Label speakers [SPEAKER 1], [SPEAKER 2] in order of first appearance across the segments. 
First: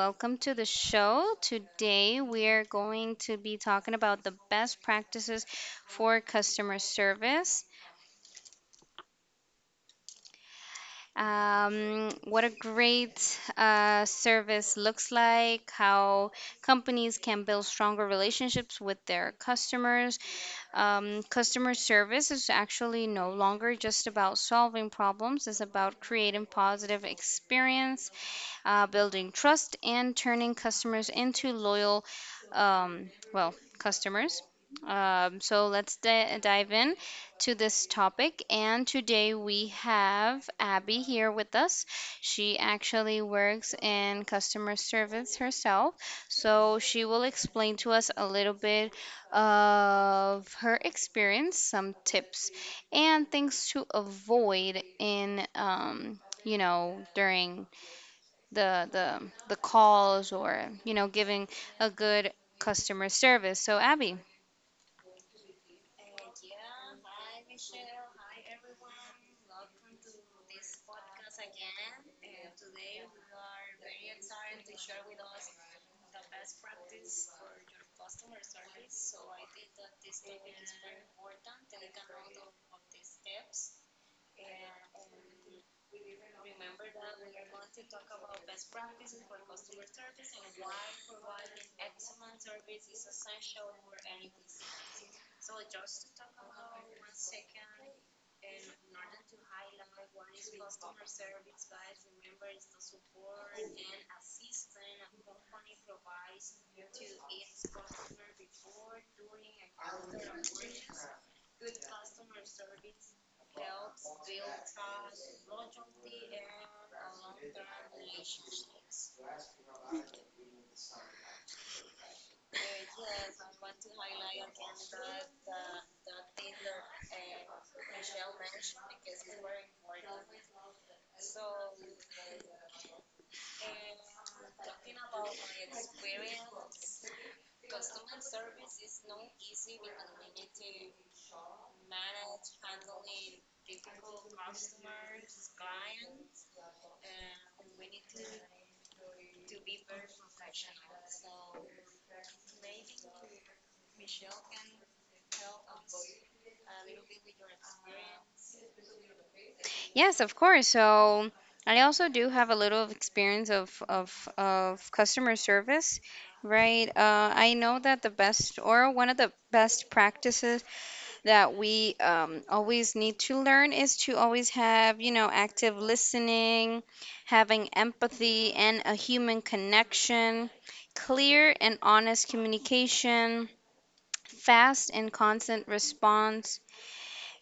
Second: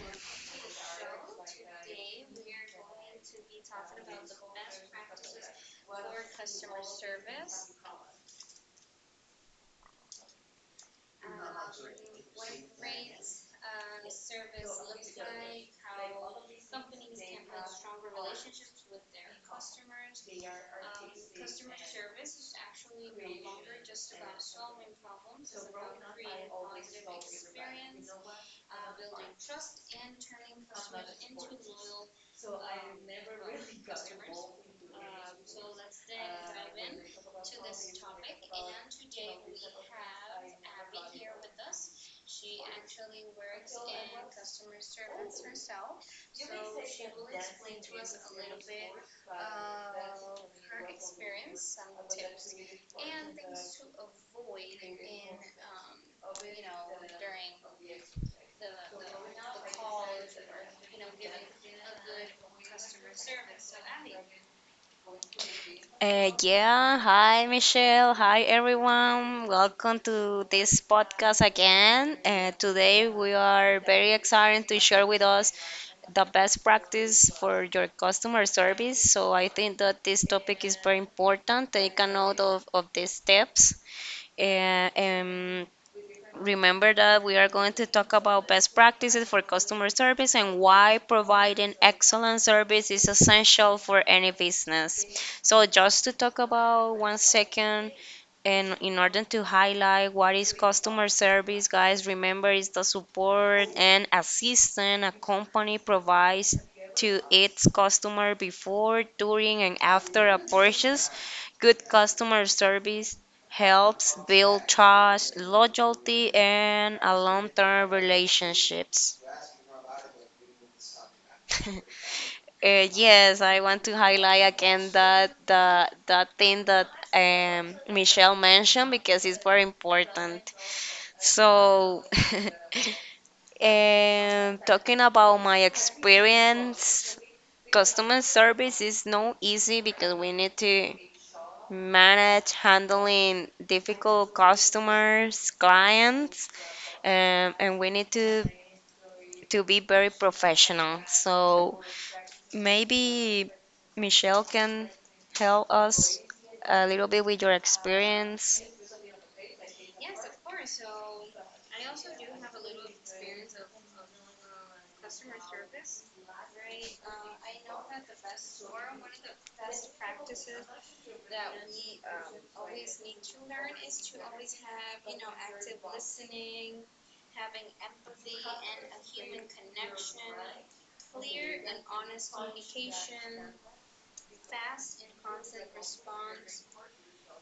[SPEAKER 1] Welcome to the show. Today we are going to be talking about the best practices for customer service. What a great service looks like, how companies can build stronger relationships with their customers. Customer service is actually no longer just about solving problems, it's about creating positive experience, building trust, and turning customers into loyal, well, customers. So let's dive in to this topic. And today we have Abby here with us. She actually works in customer service herself. So she will explain to us a little bit of her experience, some tips, and things to avoid during the the the calls or giving a good customer service. So Abby,
[SPEAKER 2] Yeah, hi Michelle, hi everyone. Welcome to this podcast again. Today we are very excited to share with us the best practice for your customer service. So I think that this topic is very important. Take a note of the steps. Uh, um, Remember that we are going to talk about best practices for customer service and why providing excellent service is essential for any business. So, just to talk about one second, and in order to highlight what is customer service, guys, remember it's the support and assistance a company provides to its customer before, during, and after a purchase. Good customer service helps build trust, loyalty, and a long-term relationships. Yes, I want to highlight again that thing that Michelle mentioned because it's very important. So, talking about my experience, customer service is no easy because we need to manage handling difficult customers, clients, and we need to be very professional. So maybe Michelle can tell us a little bit with your experience.
[SPEAKER 1] yes, of course. So I also do have a little of experience of customer service, right? I know that the best or one of the best practices that we always need to learn is to always have active listening, having empathy and a human connection, clear and honest communication, fast and constant response,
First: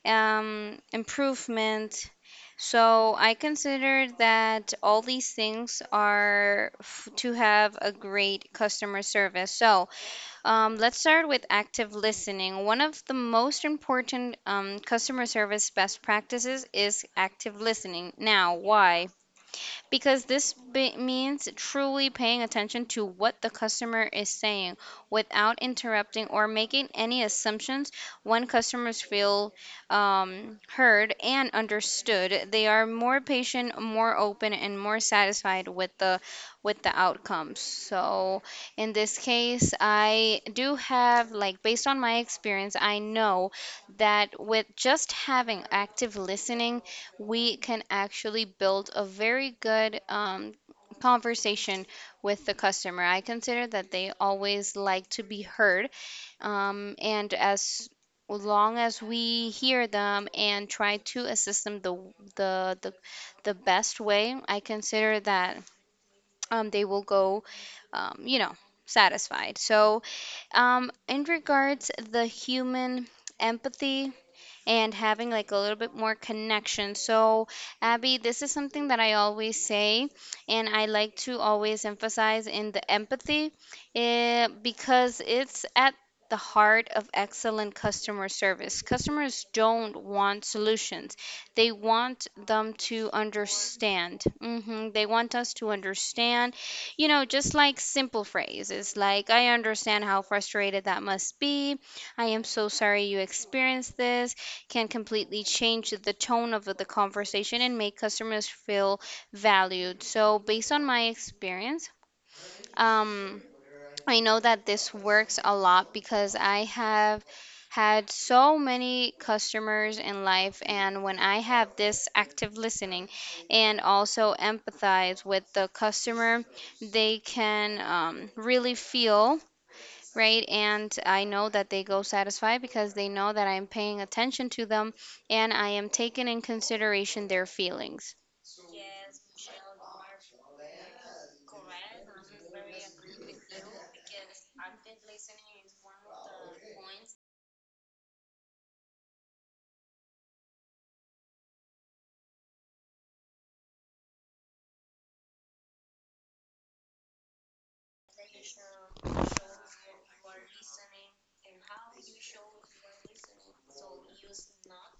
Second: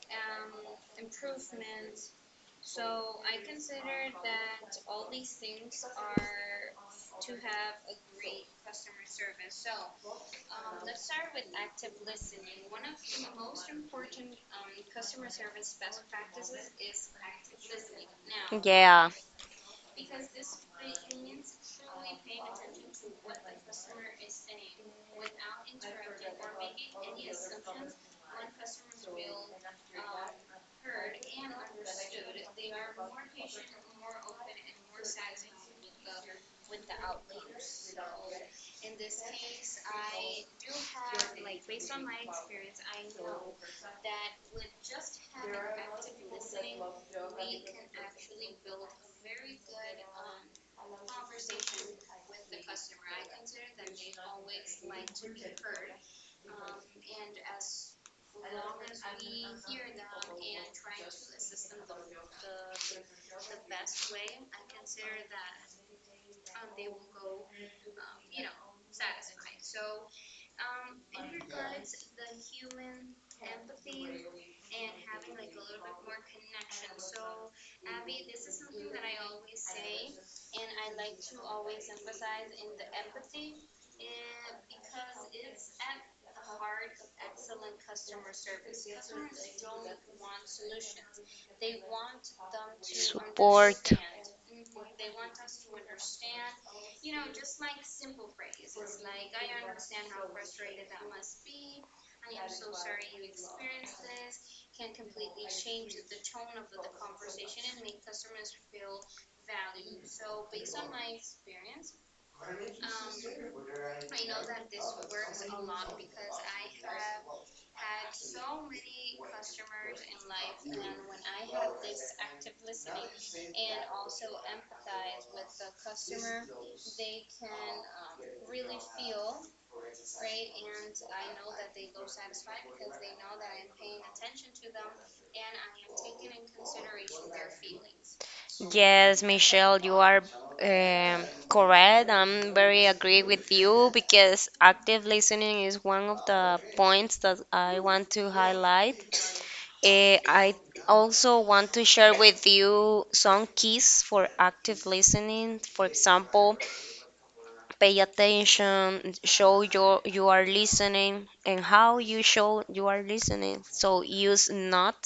[SPEAKER 1] improvement. So I consider that all these things are to have a great customer service. So let's start with active listening. One of the most important customer service best practices is active listening. Now why?
[SPEAKER 2] Yeah.
[SPEAKER 1] Because this means truly paying attention to what the customer is saying without interrupting or making any assumptions. When customers feel heard and understood, they are more patient, more open, and more satisfied with the outcomes. So in this case, I do have, like, based on my experience, I know that with just having active listening we can actually build a very good conversation with the customer. I consider that they always like to be heard, and as long as we hear them and try to assist them the the, the best way, I consider that they will go, um, you know, satisfied. So, in regards the human empathy and having like a little bit more connection. So, Abby, this is something that I always say, and I like to always emphasize in the empathy, because it's at the heart of excellent customer service. Customers don't want solutions. They want them to
[SPEAKER 2] Support.
[SPEAKER 1] understand. They want us to understand, you know, just like simple phrases like, "I understand how frustrated that must be. I am so sorry you experienced this," can completely change the tone of the conversation and make customers feel valued. So, based on my experience, um, I know that this works a lot because I have had so many customers in life, and when I have this active listening and also empathize with the customer, they can really feel, right? And I know that they go satisfied because they know that I'm paying attention to them and I am taking in consideration their feelings.
[SPEAKER 2] Yes, Michelle, you are um, correct. I'm very agree with you because active listening is one of the points that I want to highlight. I also want to share with you some keys for active listening. For example, pay attention, show you are listening, and how you show you are listening. So use not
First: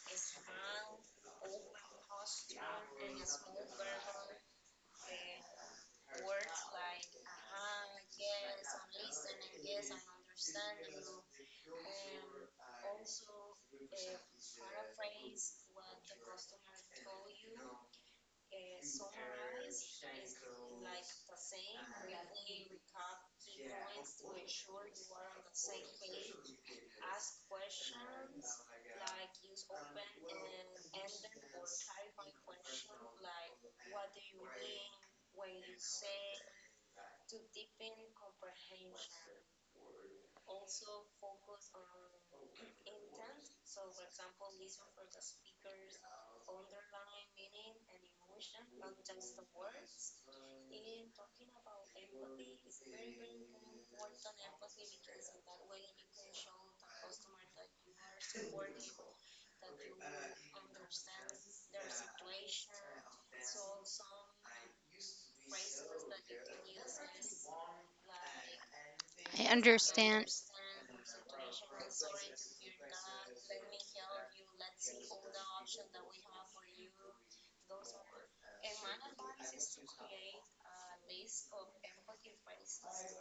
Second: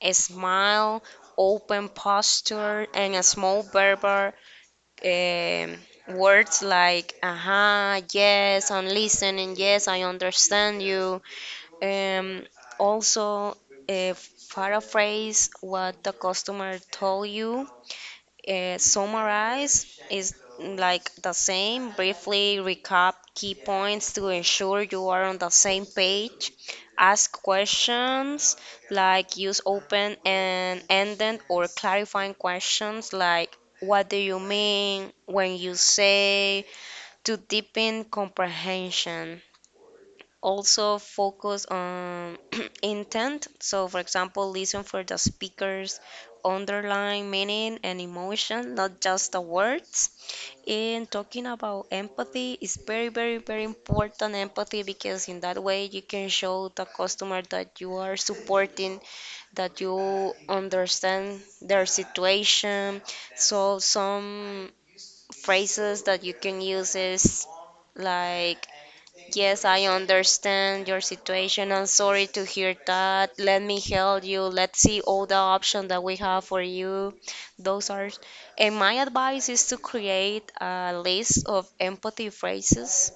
[SPEAKER 2] a smile, open posture, and a small verbal um, words like "aha," "yes," "I'm listening," "yes," "I understand you." Um, Also, uh, paraphrase what the customer told you, summarize is like the same. Briefly recap key points to ensure you are on the same page. Ask questions like use open and ended or clarifying questions like what do you mean when you say to deepen comprehension, also focus on intent. So, for example, listen for the speaker's underlying meaning and emotion, not just the words. And talking about empathy is very, very, very important empathy because in that way you can show the customer that you are supporting, that you understand their situation. So, some phrases that you can use is like,
[SPEAKER 1] I
[SPEAKER 2] yes, I
[SPEAKER 1] understand.
[SPEAKER 2] understand your situation. I'm sorry to hear that. Let me help you. Let's see all the options that we have for you. Those are, and my advice is to create a list of empathy phrases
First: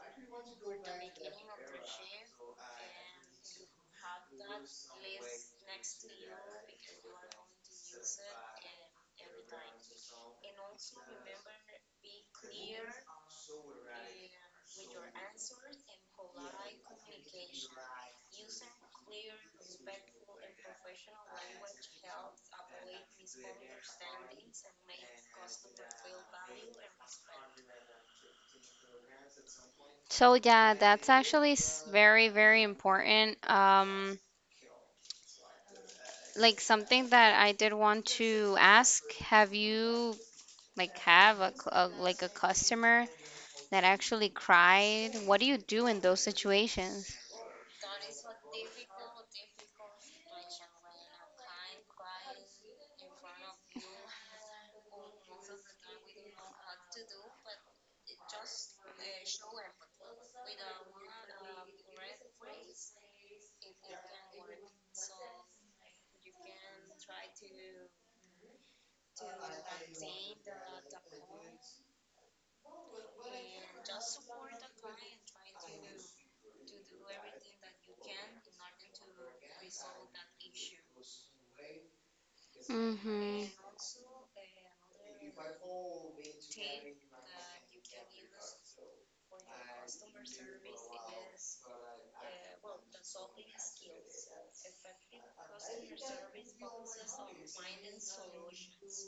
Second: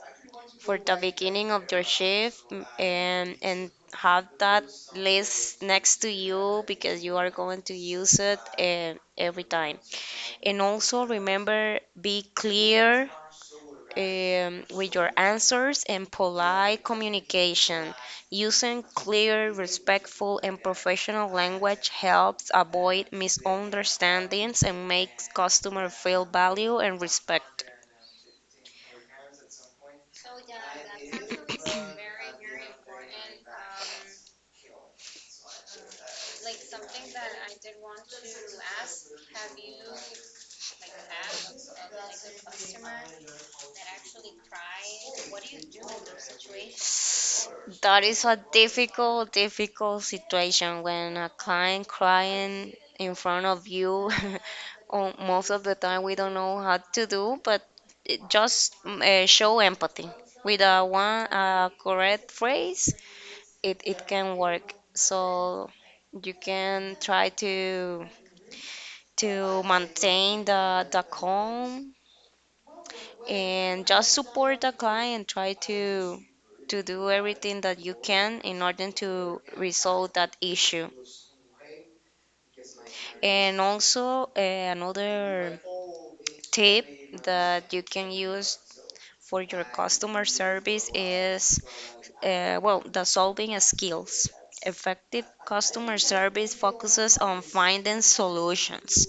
[SPEAKER 2] for the beginning of your shift and have that list next to you because you are going to use it, every time. And also remember, be clear with your answers and polite communication. Using clear, respectful, and professional language helps avoid misunderstandings and makes customer feel valued and respected.
[SPEAKER 1] So yeah, that's actually very, very important. Like something that I did want to ask, have you like have a, a, like a customer that actually cried? What do you do in those situations?
[SPEAKER 2] That is a difficult, difficult situation when a client crying in front of you. Oh, most of the time, we don't know how to do, but it just show empathy with a one correct phrase. It can work. So you can try to maintain the calm and just support the client. Try to do everything that you can in order to resolve that issue.
[SPEAKER 1] Mm-hmm.
[SPEAKER 2] And also, another tip that you can use for your customer service is, well, the solving skills. Effective customer service focuses on finding solutions.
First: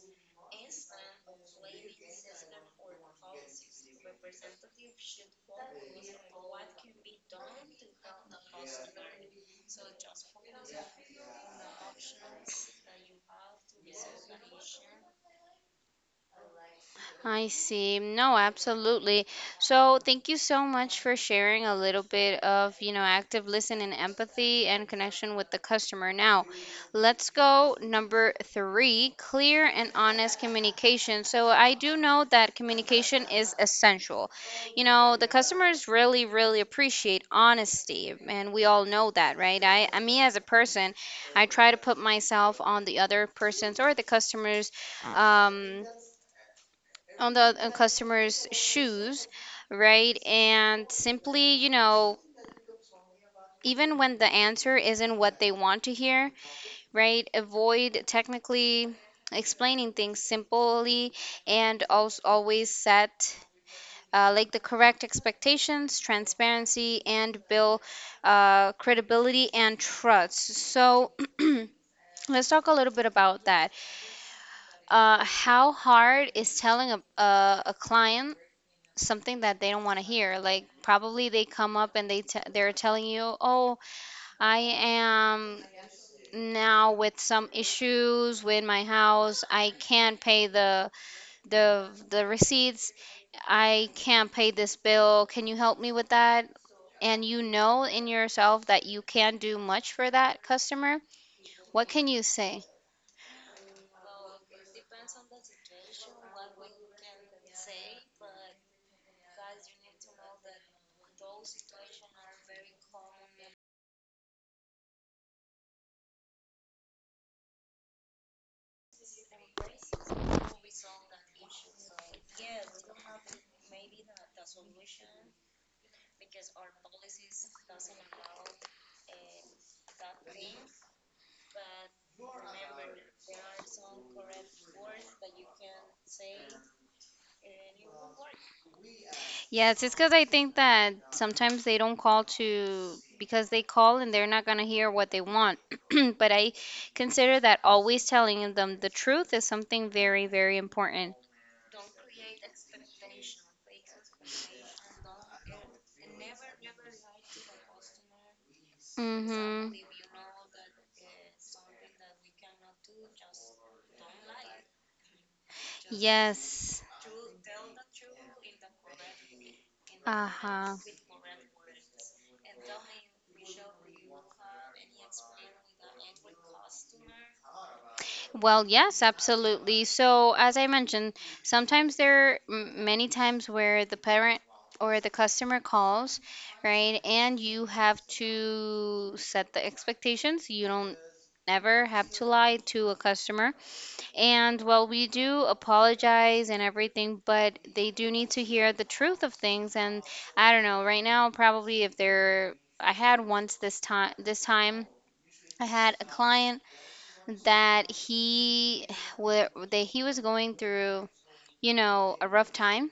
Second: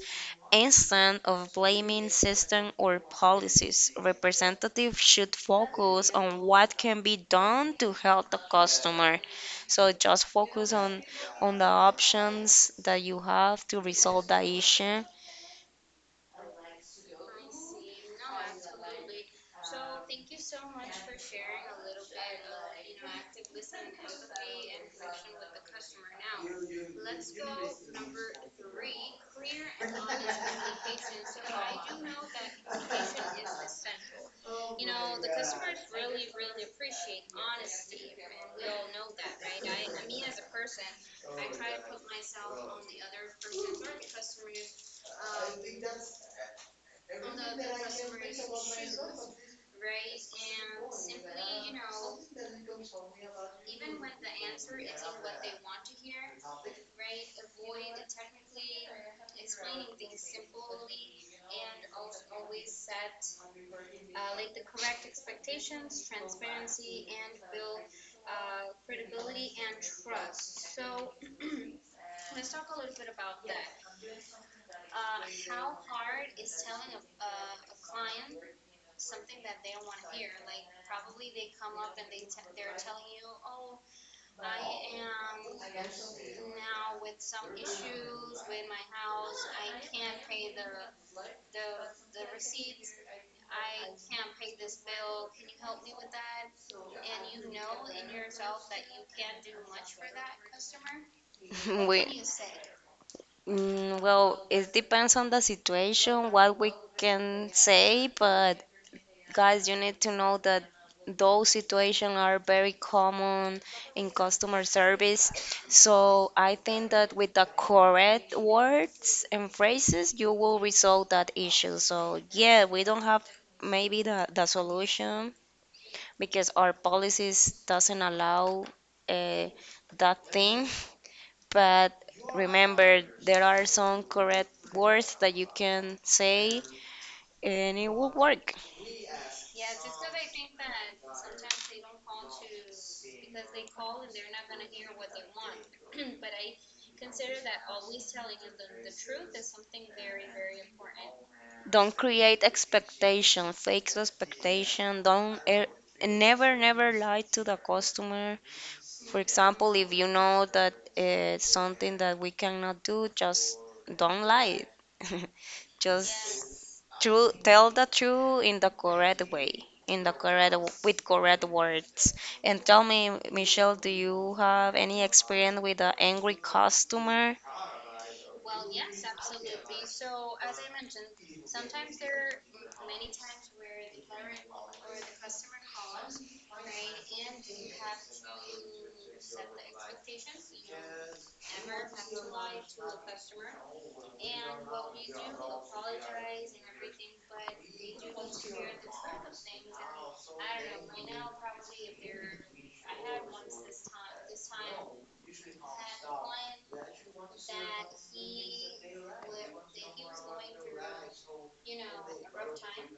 [SPEAKER 2] Instead of blaming systems or policies, representatives should focus on what can be done to help the customer. So just focus on the options that you have to resolve the issue.
[SPEAKER 1] I see. No, absolutely. So, thank you so much for sharing a little bit of, you know, active listening, empathy, and connection with the customer. Now, let's go number three, clear and honest communication. So, I do know that communication is essential. You know, the customers really, really appreciate honesty, and we all know that, right? I Me as a person, I try to put myself on the other person's or the customer's Mm. um on the on customer's shoes, right? And simply, you know, even when the answer isn't what they want to hear, right? Avoid technically explaining things simply, and also always set like the correct expectations, transparency, and build credibility and trust. So let's talk a little bit about that. How hard is telling a client something that they don't want to hear. Like probably they come up and they they're telling you, "Oh, I am now with some issues with my house. I can't pay the receipts. I can't pay this bill. Can you help me with that?" And you know in yourself that you can't do much for that customer. What
[SPEAKER 2] we,
[SPEAKER 1] can you say?
[SPEAKER 2] Well, it depends on the situation, what we can say, but guys, you need to know that those situations are very common in customer service. So I think that with the correct words and phrases, you will resolve that issue. So yeah, we don't have maybe the solution because our policies doesn't allow uh, that thing. But remember, there are some correct words that you can say and it will work.
[SPEAKER 1] Yes, it's because I think that sometimes they don't call to because they call and they're not going to hear what they want. But I consider that always telling them the truth is something very, very important.
[SPEAKER 2] Don't create expectation, fake expectation. Don't Never, never lie to the customer. For
[SPEAKER 1] Mm-hmm.
[SPEAKER 2] example, if you know that, something that we cannot do, just don't lie.
[SPEAKER 1] Yes.
[SPEAKER 2] Tell the truth in the correct way, in the correct,
[SPEAKER 1] Uh-huh.
[SPEAKER 2] with correct words. And tell me, Michelle, do you have any experience with an angry customer?
[SPEAKER 1] Well, yes, absolutely. So, as I mentioned, sometimes there are many times where the parent or the customer calls, right? And you have to set the expectations. You don't ever have to lie to a customer. And well, we do apologize and everything, but they do need to hear the truth of things. And I don't know, right now, probably if they're, I had once this time, I had a client that he that he was going through, you know, a rough time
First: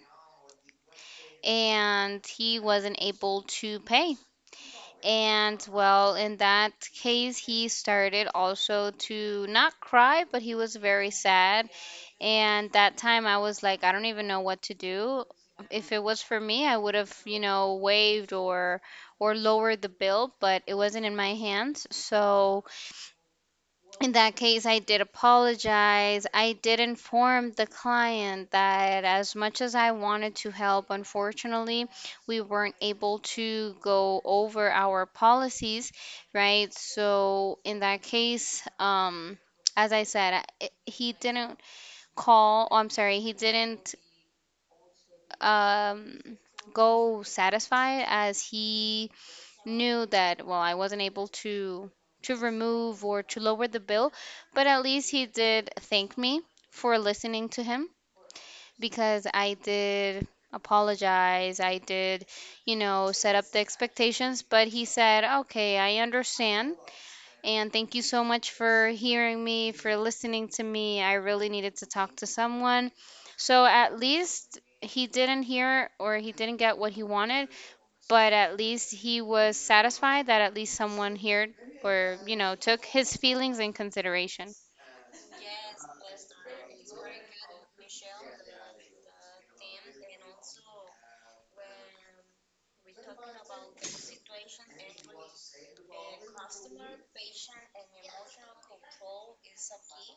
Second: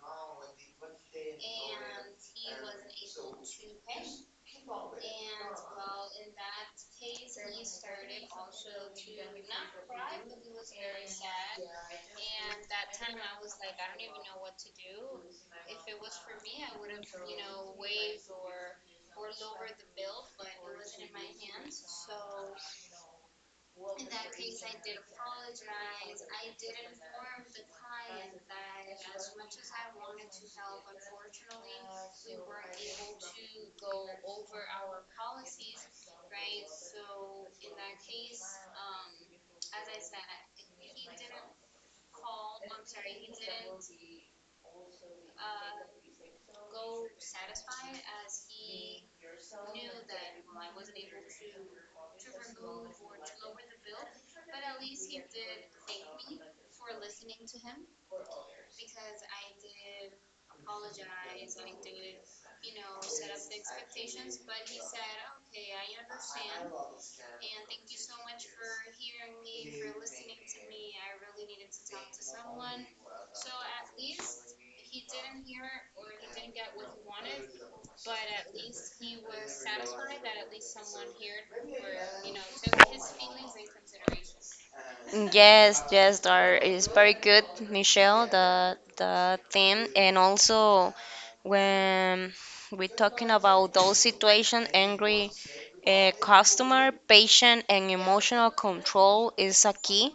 [SPEAKER 1] and he wasn't able to pay. And well, in that case, he started also to not cry, but he was very sad. And that time I was like, I don't even know what to do. If it was for me, I would have, you know, waived or lowered the bill, but it wasn't in my hands. So in that case, I did apologize. I did inform the client that as much as I wanted to help, unfortunately, we weren't able to go over our policies, right? So, in that case, as I said, he didn't call, oh, I'm sorry, he didn't um, go satisfied as he knew that, well, I wasn't able to remove or to lower the bill, but at least he did thank me for listening to him because I did apologize. I did, you know, set up the expectations, but he said, "Okay, I understand and thank you so much for hearing me, for listening to me. I really needed to talk to someone." So at least he didn't hear or he didn't get what he wanted but at least he was satisfied that at least someone heard or, you know, took his feelings in consideration.
[SPEAKER 2] Yes, yes, there is very good, Michelle, the theme, and also when we're talking about those situation, angry customer, patient, and emotional control is a key.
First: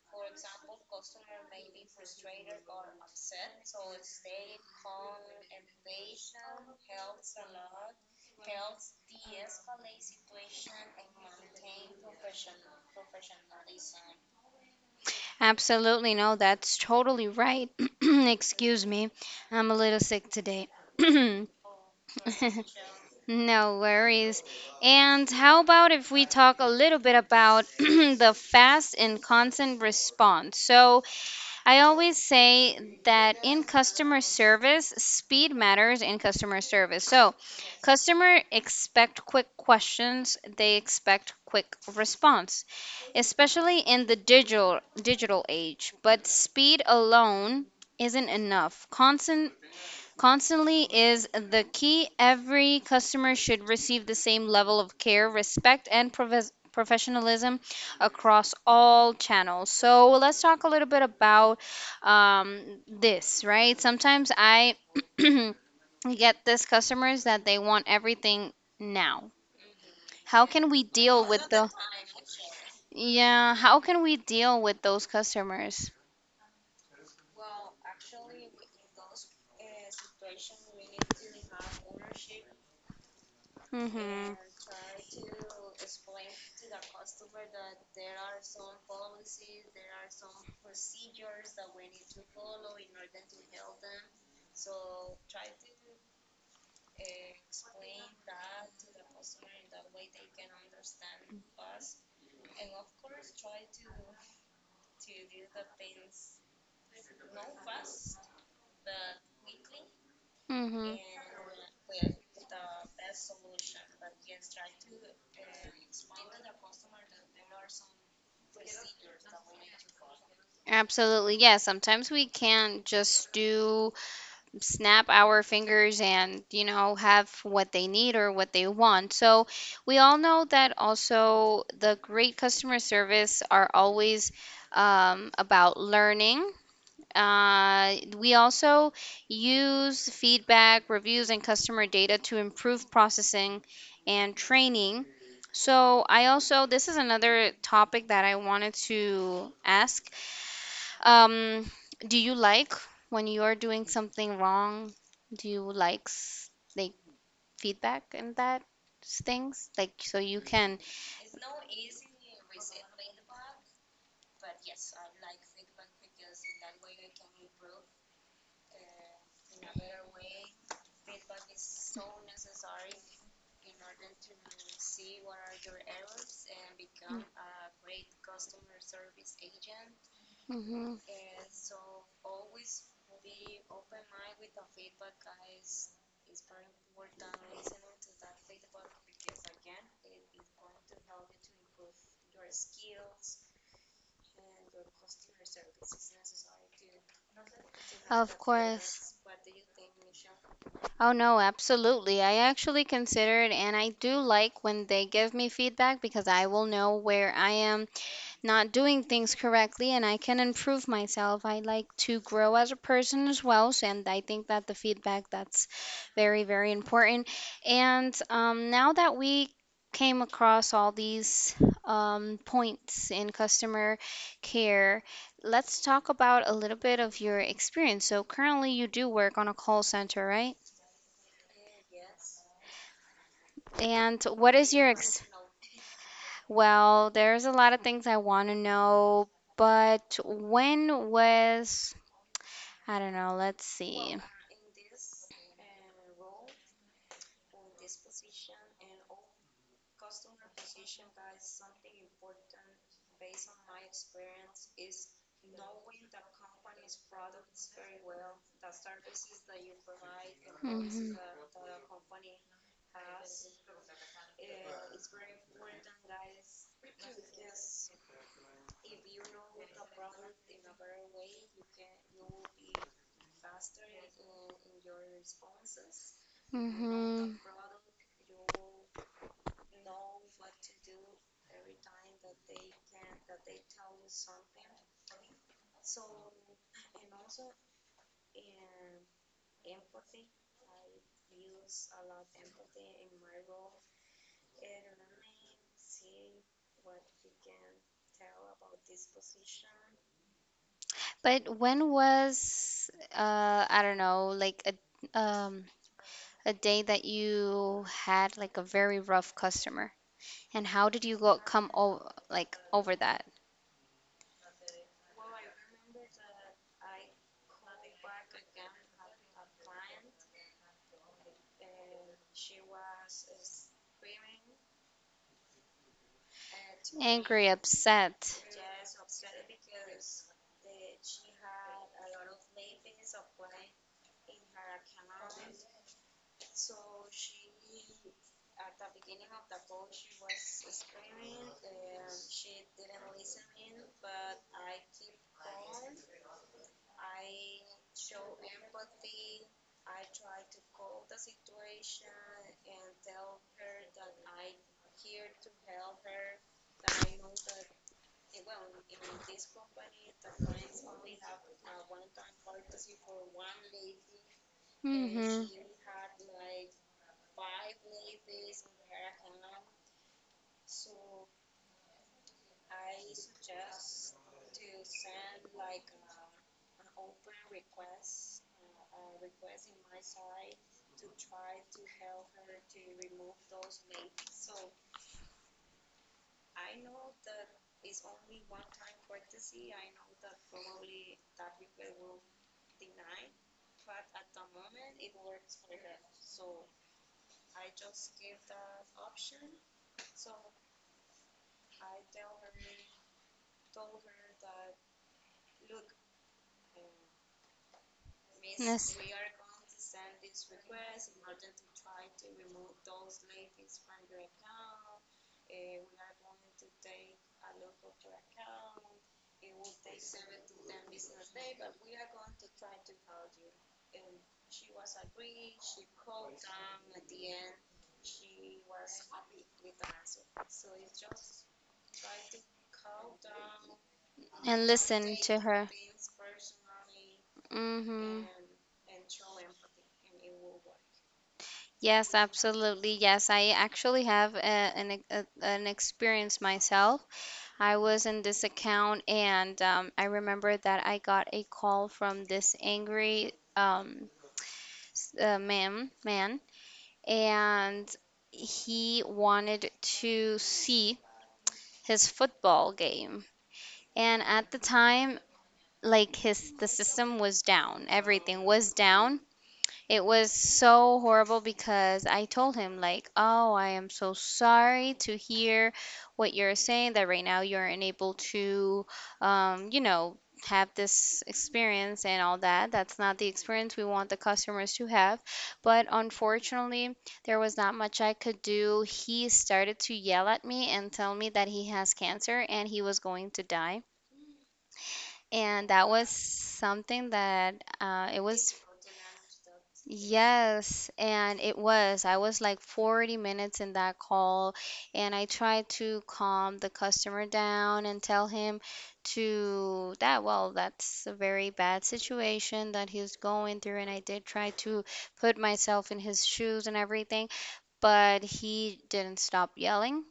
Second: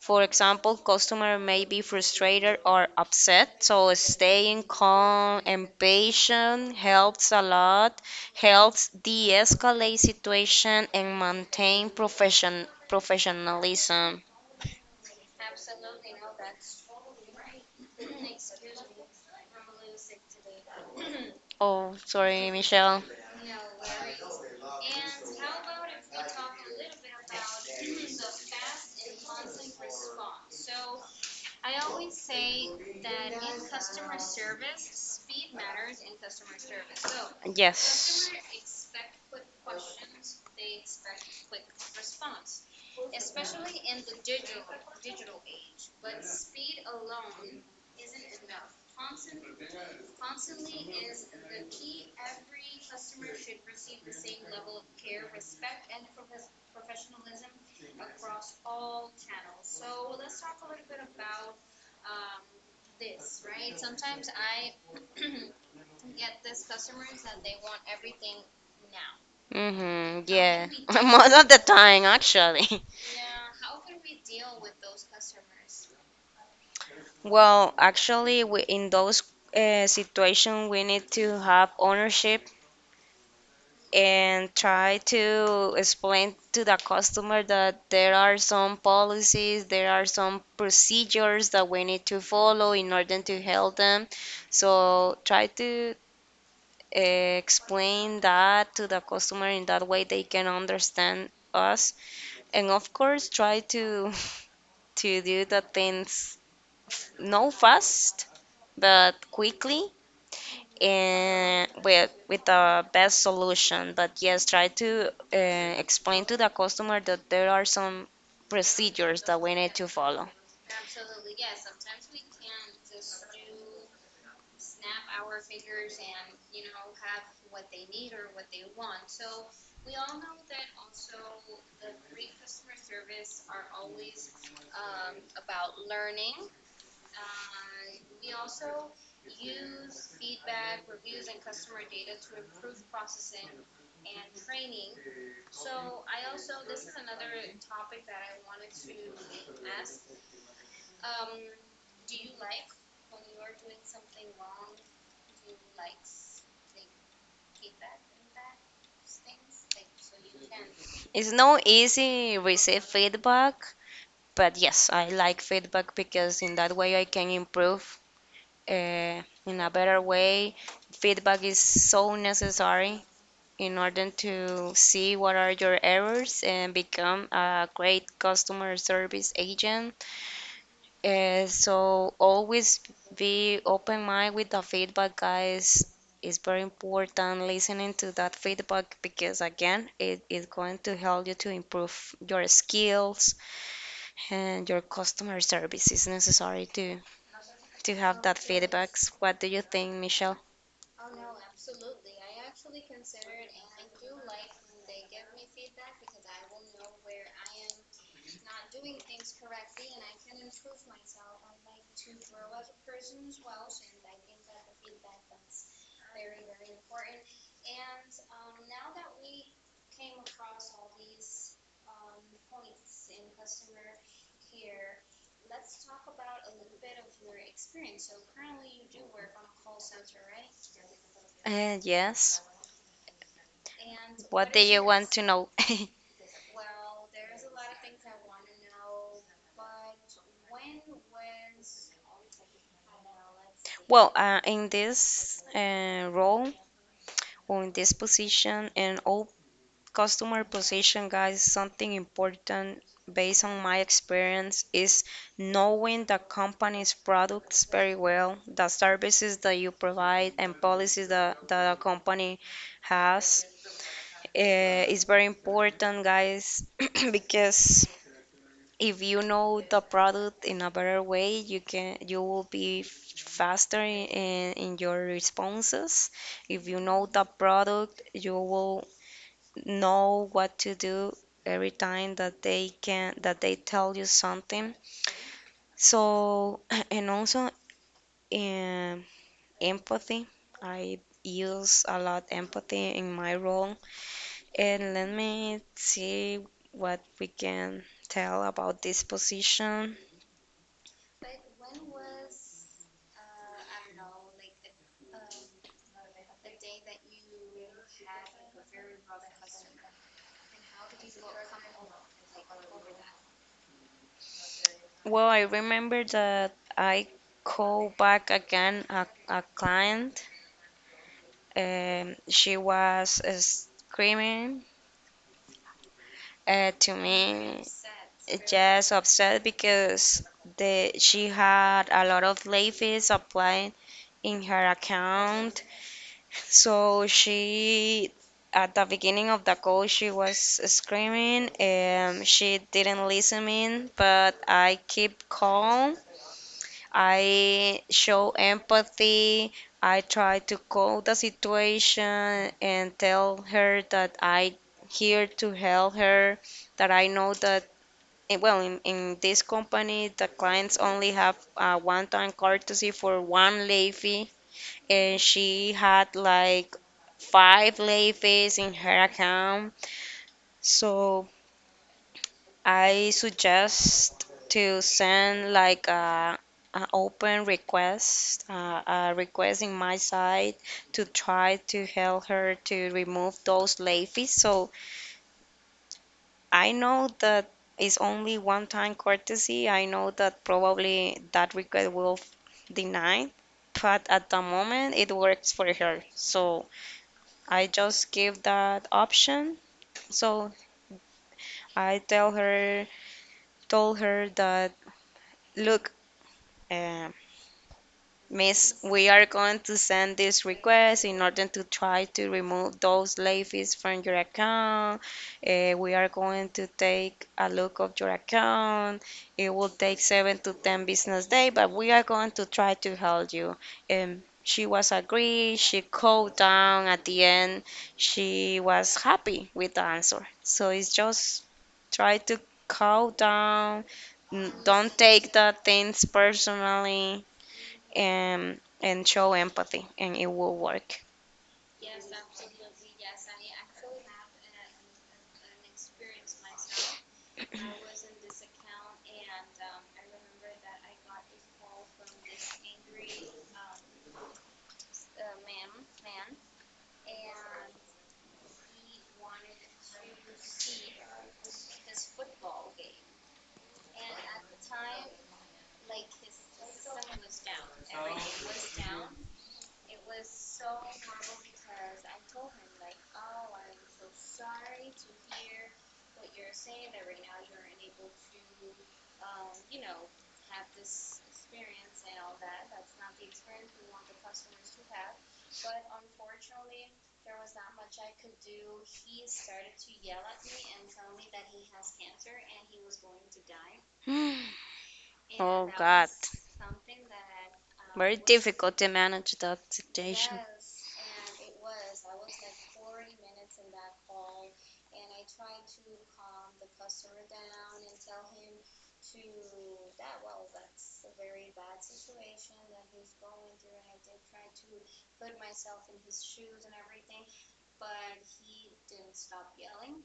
[SPEAKER 2] For example, customer may be frustrated or upset, so staying calm and patient helps a lot, helps de-escalate situations and maintain profession professionalism.
[SPEAKER 1] Absolutely, no, that's totally right. Excuse me, I'm a little sick today.
[SPEAKER 2] Oh, sorry, Michelle.
[SPEAKER 1] No worries. And how about if we talk a little bit about the fast and constant response? So, I always say that in customer service, speed matters in customer service. So,
[SPEAKER 2] Yes.
[SPEAKER 1] customer expect quick questions, they expect quick response, especially in the digital age. But speed alone isn't enough. Constantly is the key. Every customer should receive the same level of care, respect, and professionalism across all channels. So let's talk a little bit about um, this, right? Sometimes I get this customers that they want everything now.
[SPEAKER 2] Mm-hmm,
[SPEAKER 1] How
[SPEAKER 2] yeah.
[SPEAKER 1] can we deal
[SPEAKER 2] Most
[SPEAKER 1] with
[SPEAKER 2] of the
[SPEAKER 1] the
[SPEAKER 2] time, actually.
[SPEAKER 1] yeah? How can we deal with those customers?
[SPEAKER 2] Well, actually, in those situations, we need to have ownership
[SPEAKER 1] Mm-hmm.
[SPEAKER 2] and try to explain to the customer that there are some policies, there are some procedures that we need to follow in order to help them. So try to, explain that to the customer in that way they can understand us. And of course, try to to do the things not fast but quickly
[SPEAKER 1] Mm-hmm.
[SPEAKER 2] and with the best solution. But yes, try to, explain to the customer that there are some procedures that we need to follow.
[SPEAKER 1] Absolutely. Yeah, sometimes we can't just do snap our fingers and, you know, have what they need or what they want. So we all know that also the great customer service are always about learning. We also use feedback, reviews, and customer data to improve processing and training. So, I also, this is another topic that I wanted to ask. Um, do you like when you're doing something wrong? Do you like like feedback and that things? Like, so you can.
[SPEAKER 2] It's not easy receive feedback, but yes, I like feedback because in that way I can improve, uh, in a better way. Feedback is so necessary in order to see what are your errors and become a great customer service agent.
[SPEAKER 1] Mhm.
[SPEAKER 2] So always be open mind with the feedback, guys. It's very important listening to that feedback because again, it is going to help you to improve your skills and your customer service. It's necessary to have
[SPEAKER 1] Of
[SPEAKER 2] that feedbacks.
[SPEAKER 1] course.
[SPEAKER 2] What do you think, Michelle?
[SPEAKER 1] Oh no, absolutely. I actually consider it and I do like when they give me feedback because I will know where I am not doing things correctly and I can improve myself. I like to grow as a person as well. So, and I think that the feedback that's very, very important. And now that we came across all these points in customer care, let's talk about a little bit of your experience. So currently you do work on a call center, right?
[SPEAKER 2] Yes.
[SPEAKER 1] And what
[SPEAKER 2] What do
[SPEAKER 1] is
[SPEAKER 2] you
[SPEAKER 1] your
[SPEAKER 2] want to know?
[SPEAKER 1] well, there's a lot of things I want to know, but when was I don't know. Let's
[SPEAKER 2] Well,
[SPEAKER 1] see.
[SPEAKER 2] in this role or in this position, and all customer position, guys, something important based on my experience is knowing the company's products very well, the services that you provide, and
[SPEAKER 1] hmm
[SPEAKER 2] policies that the company has. It's very important, guys, because if you know the product in a better way, you will be faster in your responses. If you know the
[SPEAKER 1] Mm-hmm.
[SPEAKER 2] product, you will know what to do every time that they tell you something, so and also um, empathy, I use a lot empathy in my role, and let me see what we can tell about this position.
[SPEAKER 1] But when was I don't know, like a day that you had like a very rough customer and how did you go come over like over that?
[SPEAKER 2] Well, I remember that I called back again a client. She was screaming to
[SPEAKER 1] Angry,
[SPEAKER 2] me.
[SPEAKER 1] upset.
[SPEAKER 2] Just upset because the she had a lot of late fees applied in her account. So she, at the beginning of the call, she was screaming. She didn't listen in, but I keep calm. I show empathy. I try to call the situation and tell her that I here to help her, that I know that, well, in this company, the clients only have one-time courtesy for one lay fee, and
[SPEAKER 1] Mm-hmm.
[SPEAKER 2] she had like five lay fees in her account. So I suggest to send like an open request, a request in my side to try to help her to remove those lay fees. So I know that it's only one time courtesy. I know that probably that request will deny, but at the moment it works for her. So I just give that option. So I tell her, told her that look, uh, Miss,
[SPEAKER 1] Yes.
[SPEAKER 2] we are going to send this request in order to try to remove those late fees from your account. We are going to take a look of your account. It will take seven to ten business days, but we are going to try to help you. And she was agreed. She called down at the end. She was happy with the answer. So it's just try to calm down.
[SPEAKER 1] And
[SPEAKER 2] Don't
[SPEAKER 1] listen to
[SPEAKER 2] take the
[SPEAKER 1] her.
[SPEAKER 2] things personally,
[SPEAKER 1] Mm-hmm.
[SPEAKER 2] and show empathy, and it will work.
[SPEAKER 1] Yes, absolutely. Yes, I actually have a, an a, an experience myself. I was in this account, and I remember that I got a call from this angry man, and he wanted to see his football game. And at the time, like his the system was down, everything was down. It was so horrible because I told him like, "Oh, I am so sorry to hear what you're saying, that right now you're unable to um, you know, have this experience and all that. That's not the experience we want the customers to have." But unfortunately, there was not much I could do. He started to yell at me and tell me that he has cancer and he was going to die. And
[SPEAKER 2] Oh
[SPEAKER 1] that was
[SPEAKER 2] God,
[SPEAKER 1] something that it
[SPEAKER 2] very
[SPEAKER 1] was.
[SPEAKER 2] difficult to manage that situation.
[SPEAKER 1] Yes, and it was. I was like 40 minutes in that call, and I tried to calm the customer down and tell him to that, well, that's a very bad situation that he's going through, and I did try to put myself in his shoes and everything, but he didn't stop yelling.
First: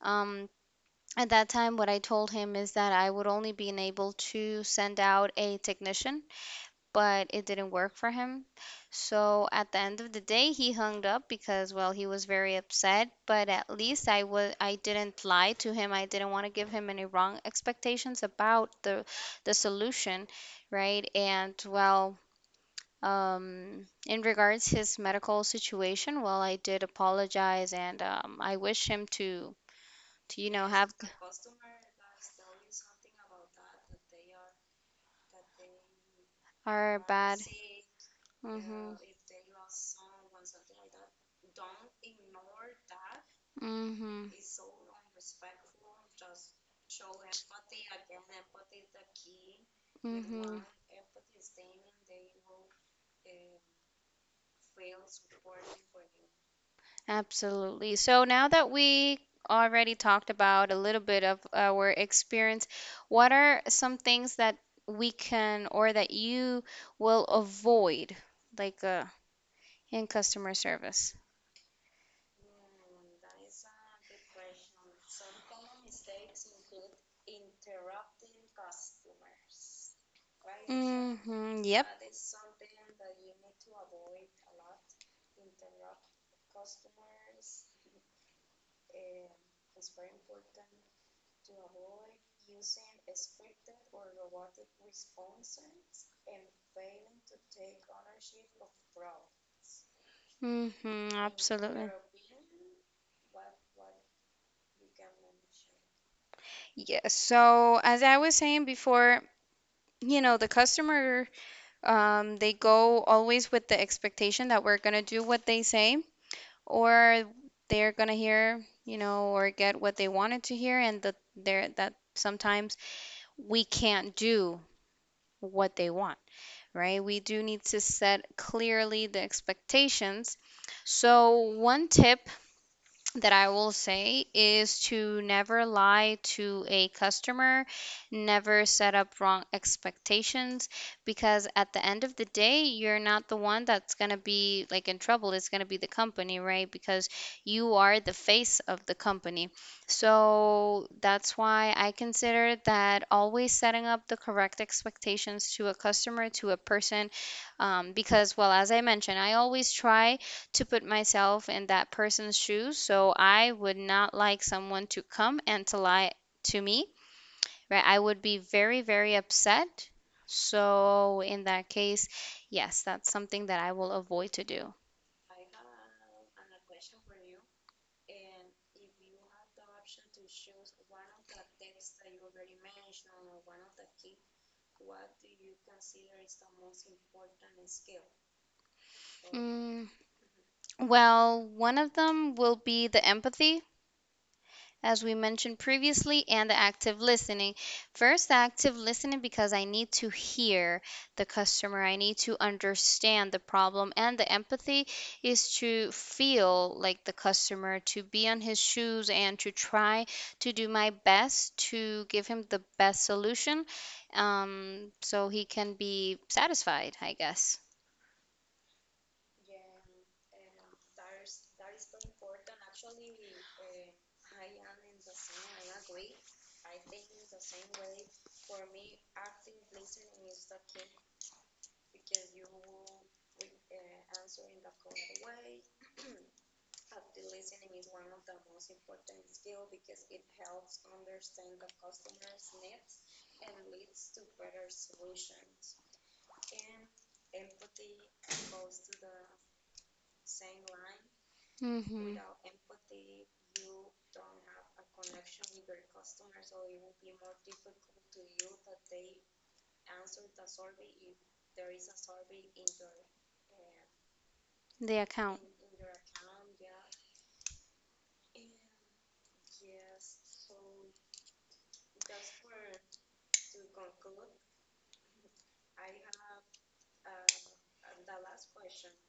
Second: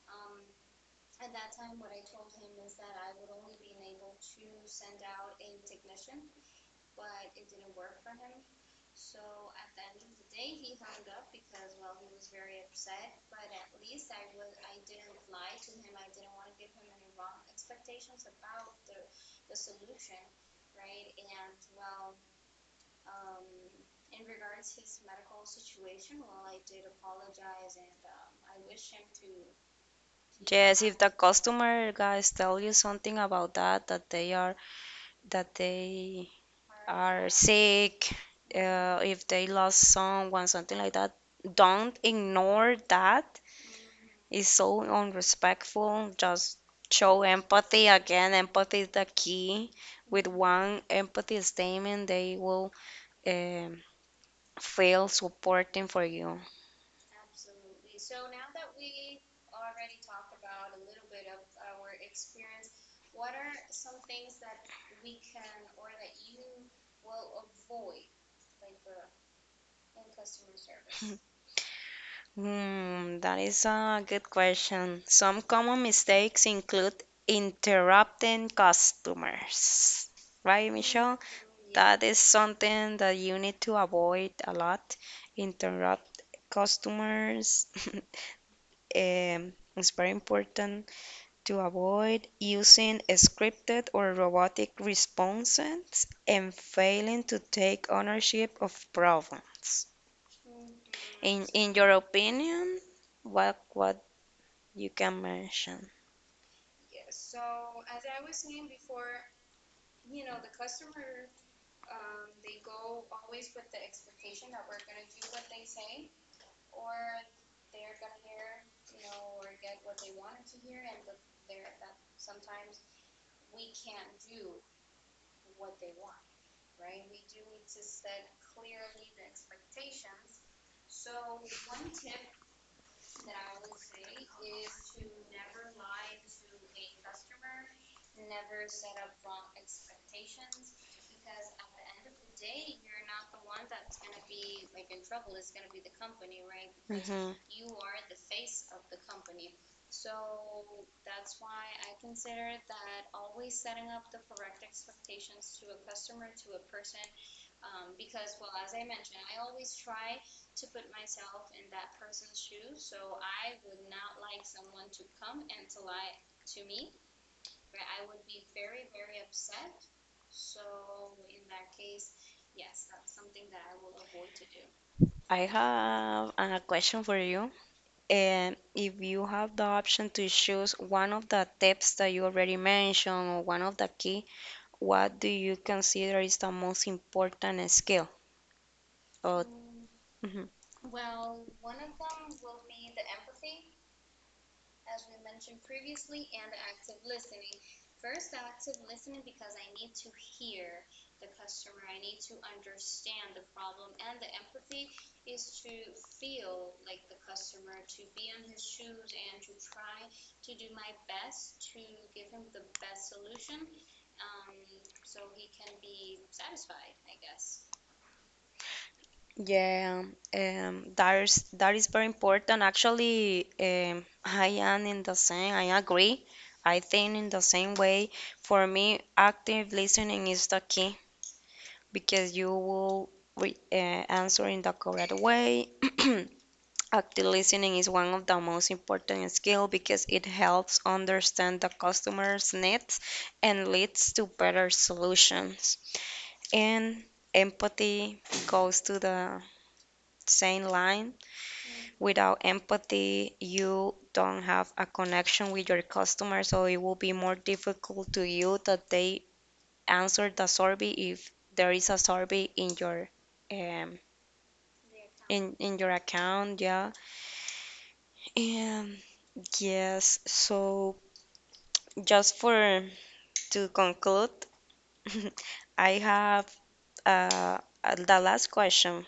[SPEAKER 1] Um, at that time, what I told him is that I would only be able to send out a technician, but it didn't work for him. So at the end of the day, he hung up because, well, he was very upset. But at least I didn't lie to him. I didn't want to give him any wrong expectations about the solution, right? And well, in regards his medical situation, well, I did apologize and I wish him to to
[SPEAKER 2] Yes,
[SPEAKER 1] have
[SPEAKER 2] if the customer guys tell you something about that, that they
[SPEAKER 1] our
[SPEAKER 2] are
[SPEAKER 1] bad.
[SPEAKER 2] sick,
[SPEAKER 1] Mhm.
[SPEAKER 2] if they lost someone, something like that, don't ignore that,
[SPEAKER 1] Mhm.
[SPEAKER 2] is so unrespectful. Just show empathy. Again, empathy is the key. With
[SPEAKER 1] Mhm.
[SPEAKER 2] one empathy statement, they will, um, feel supporting for you.
[SPEAKER 1] Absolutely. So now that we already talked about a little bit of our experience, what are some things that we can or that you will avoid, like in customer service?
[SPEAKER 2] Hmm, that is a good question. Some common mistakes include interrupting customers. Right, Michelle?
[SPEAKER 1] Mm-hmm. Yep.
[SPEAKER 2] That is something that you need to avoid a lot. Interrupt customers. It's very important to avoid using scripted or robotic responses and failing to take ownership of problems.
[SPEAKER 1] Mm-hmm.
[SPEAKER 2] In your
[SPEAKER 1] Absolutely.
[SPEAKER 2] opinion, what you can mention?
[SPEAKER 1] Yes. So as I was saying before, you know, the customer, they go always with the expectation that we're gonna do what they say, or they're gonna hear, you know, or get what they wanted to hear, and that there that sometimes we can't do what they want, right? We do need to set clearly the expectations. So one tip that I will say is to never lie to a customer, never set up wrong expectations, because at the end of the day, you're not the one that's going to be like in trouble. It's going to be the company, right? Because
[SPEAKER 2] Mhm.
[SPEAKER 1] you are the face of the company. So that's why I consider that always setting up the correct expectations to a customer, to a person, because, well, as I mentioned, I always try to put myself in that person's shoes. So I would not like someone to come and to lie to me, right? I would be very, very upset. So in that case, yes, that's something that I will avoid to do.
[SPEAKER 2] I have a question for you. And if you have the option to choose one of the tips that you already mentioned or one of the key, what do you consider is the most important skill? Or,
[SPEAKER 1] Mm,
[SPEAKER 2] Mhm.
[SPEAKER 1] well, one of them will be the empathy, as we mentioned previously, and the active listening. First, the active listening, because I need to hear the customer, I need to understand the problem, and the empathy is to feel like the customer, to be on his shoes, and to try to do my best to give him the best solution, so he can be satisfied, I guess.
[SPEAKER 2] Yeah, that is very important. Actually, I am in the same. I agree. I think in the same way. For me, active listening is the key because you will re answer in the correct way. Active listening is one of the most important skill because it helps understand the customer's needs and leads to better solutions. And empathy goes to the same line,
[SPEAKER 1] Hmm.
[SPEAKER 2] without empathy, you don't have a connection with your customer, so it will be more difficult to you that they answer the survey if there is a survey in your, um
[SPEAKER 1] The account.
[SPEAKER 2] in your account, yeah. And yes, so just for to conclude, I have uh the last question.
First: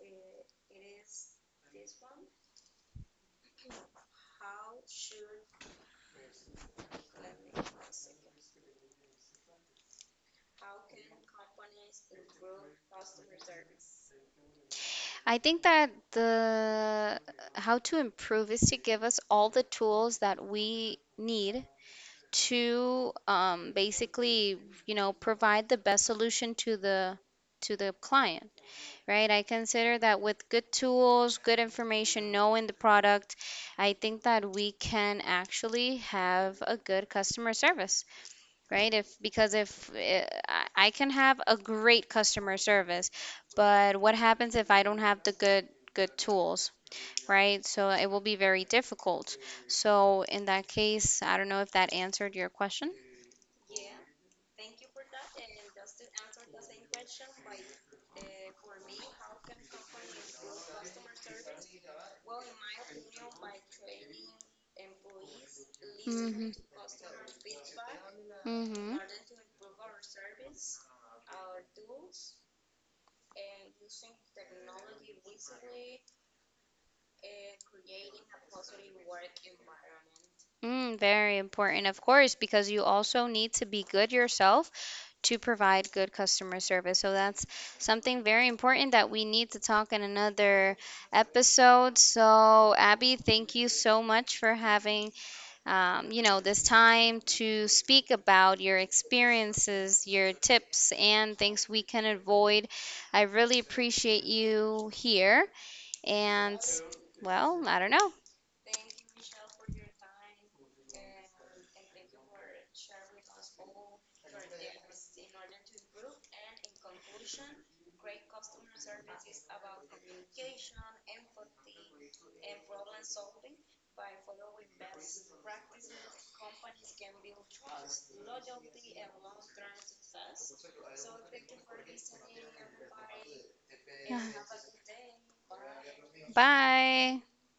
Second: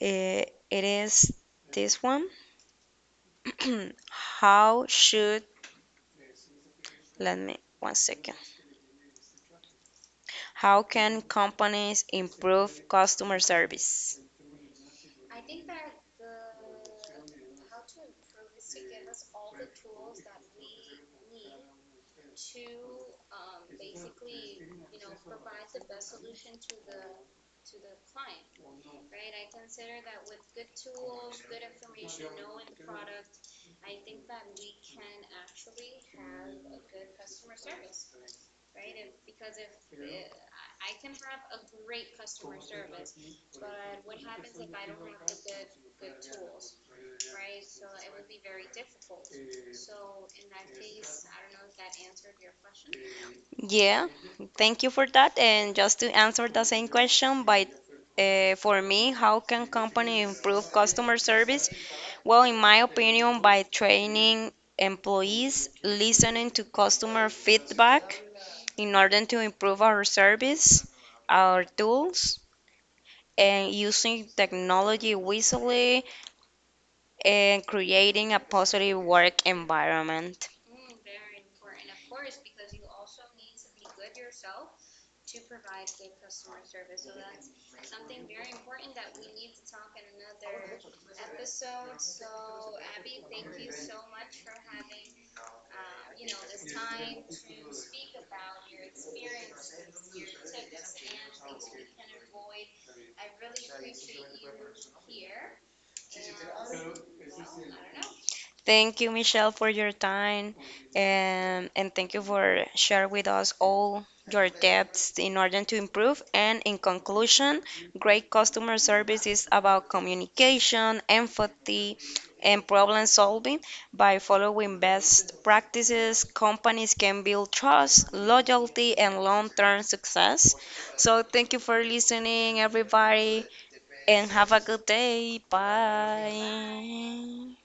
[SPEAKER 2] It is this one. How should let me one second. How can companies improve customer service?
[SPEAKER 1] I think that the how to improve is to give us all the tools that we need to basically, you know, provide the best solution to the client, right? I consider that with good tools, good information, knowing the product, I think that we can actually have a good customer service, right? If, because if uh, I can have a great customer service, but what happens if I don't have the good tools, right? So it will be very difficult. So in that case, I don't know if that answered your question.
[SPEAKER 2] Yeah, thank you for that. And just to answer the same question, by for me, how can company improve customer service? Well, in my opinion, by training employees,
[SPEAKER 1] Mm-hmm.
[SPEAKER 2] listening to customer feedback in
[SPEAKER 1] Mm-hmm.
[SPEAKER 2] order to improve our service, our tools, and using technology wisely and creating a positive work environment.
[SPEAKER 1] Mm, very important, of course, because you also need to be good yourself to provide good customer service. So that's something very important that we need to talk in another episode. So Abby, thank you so much for having you know, this time to speak about your experiences, your tips, and things we can avoid. I really appreciate you here, and well, I don't know.
[SPEAKER 2] Thank you, Michelle, for your time, and thank you for sharing with us all your depths in order to improve. And in conclusion, great customer service is about communication, empathy, and problem solving. By following best practices, companies can build trust, loyalty, and long-term success. So thank you for listening, everybody,
[SPEAKER 1] Yeah.
[SPEAKER 2] and have a good day.
[SPEAKER 1] Bye.
[SPEAKER 2] Bye.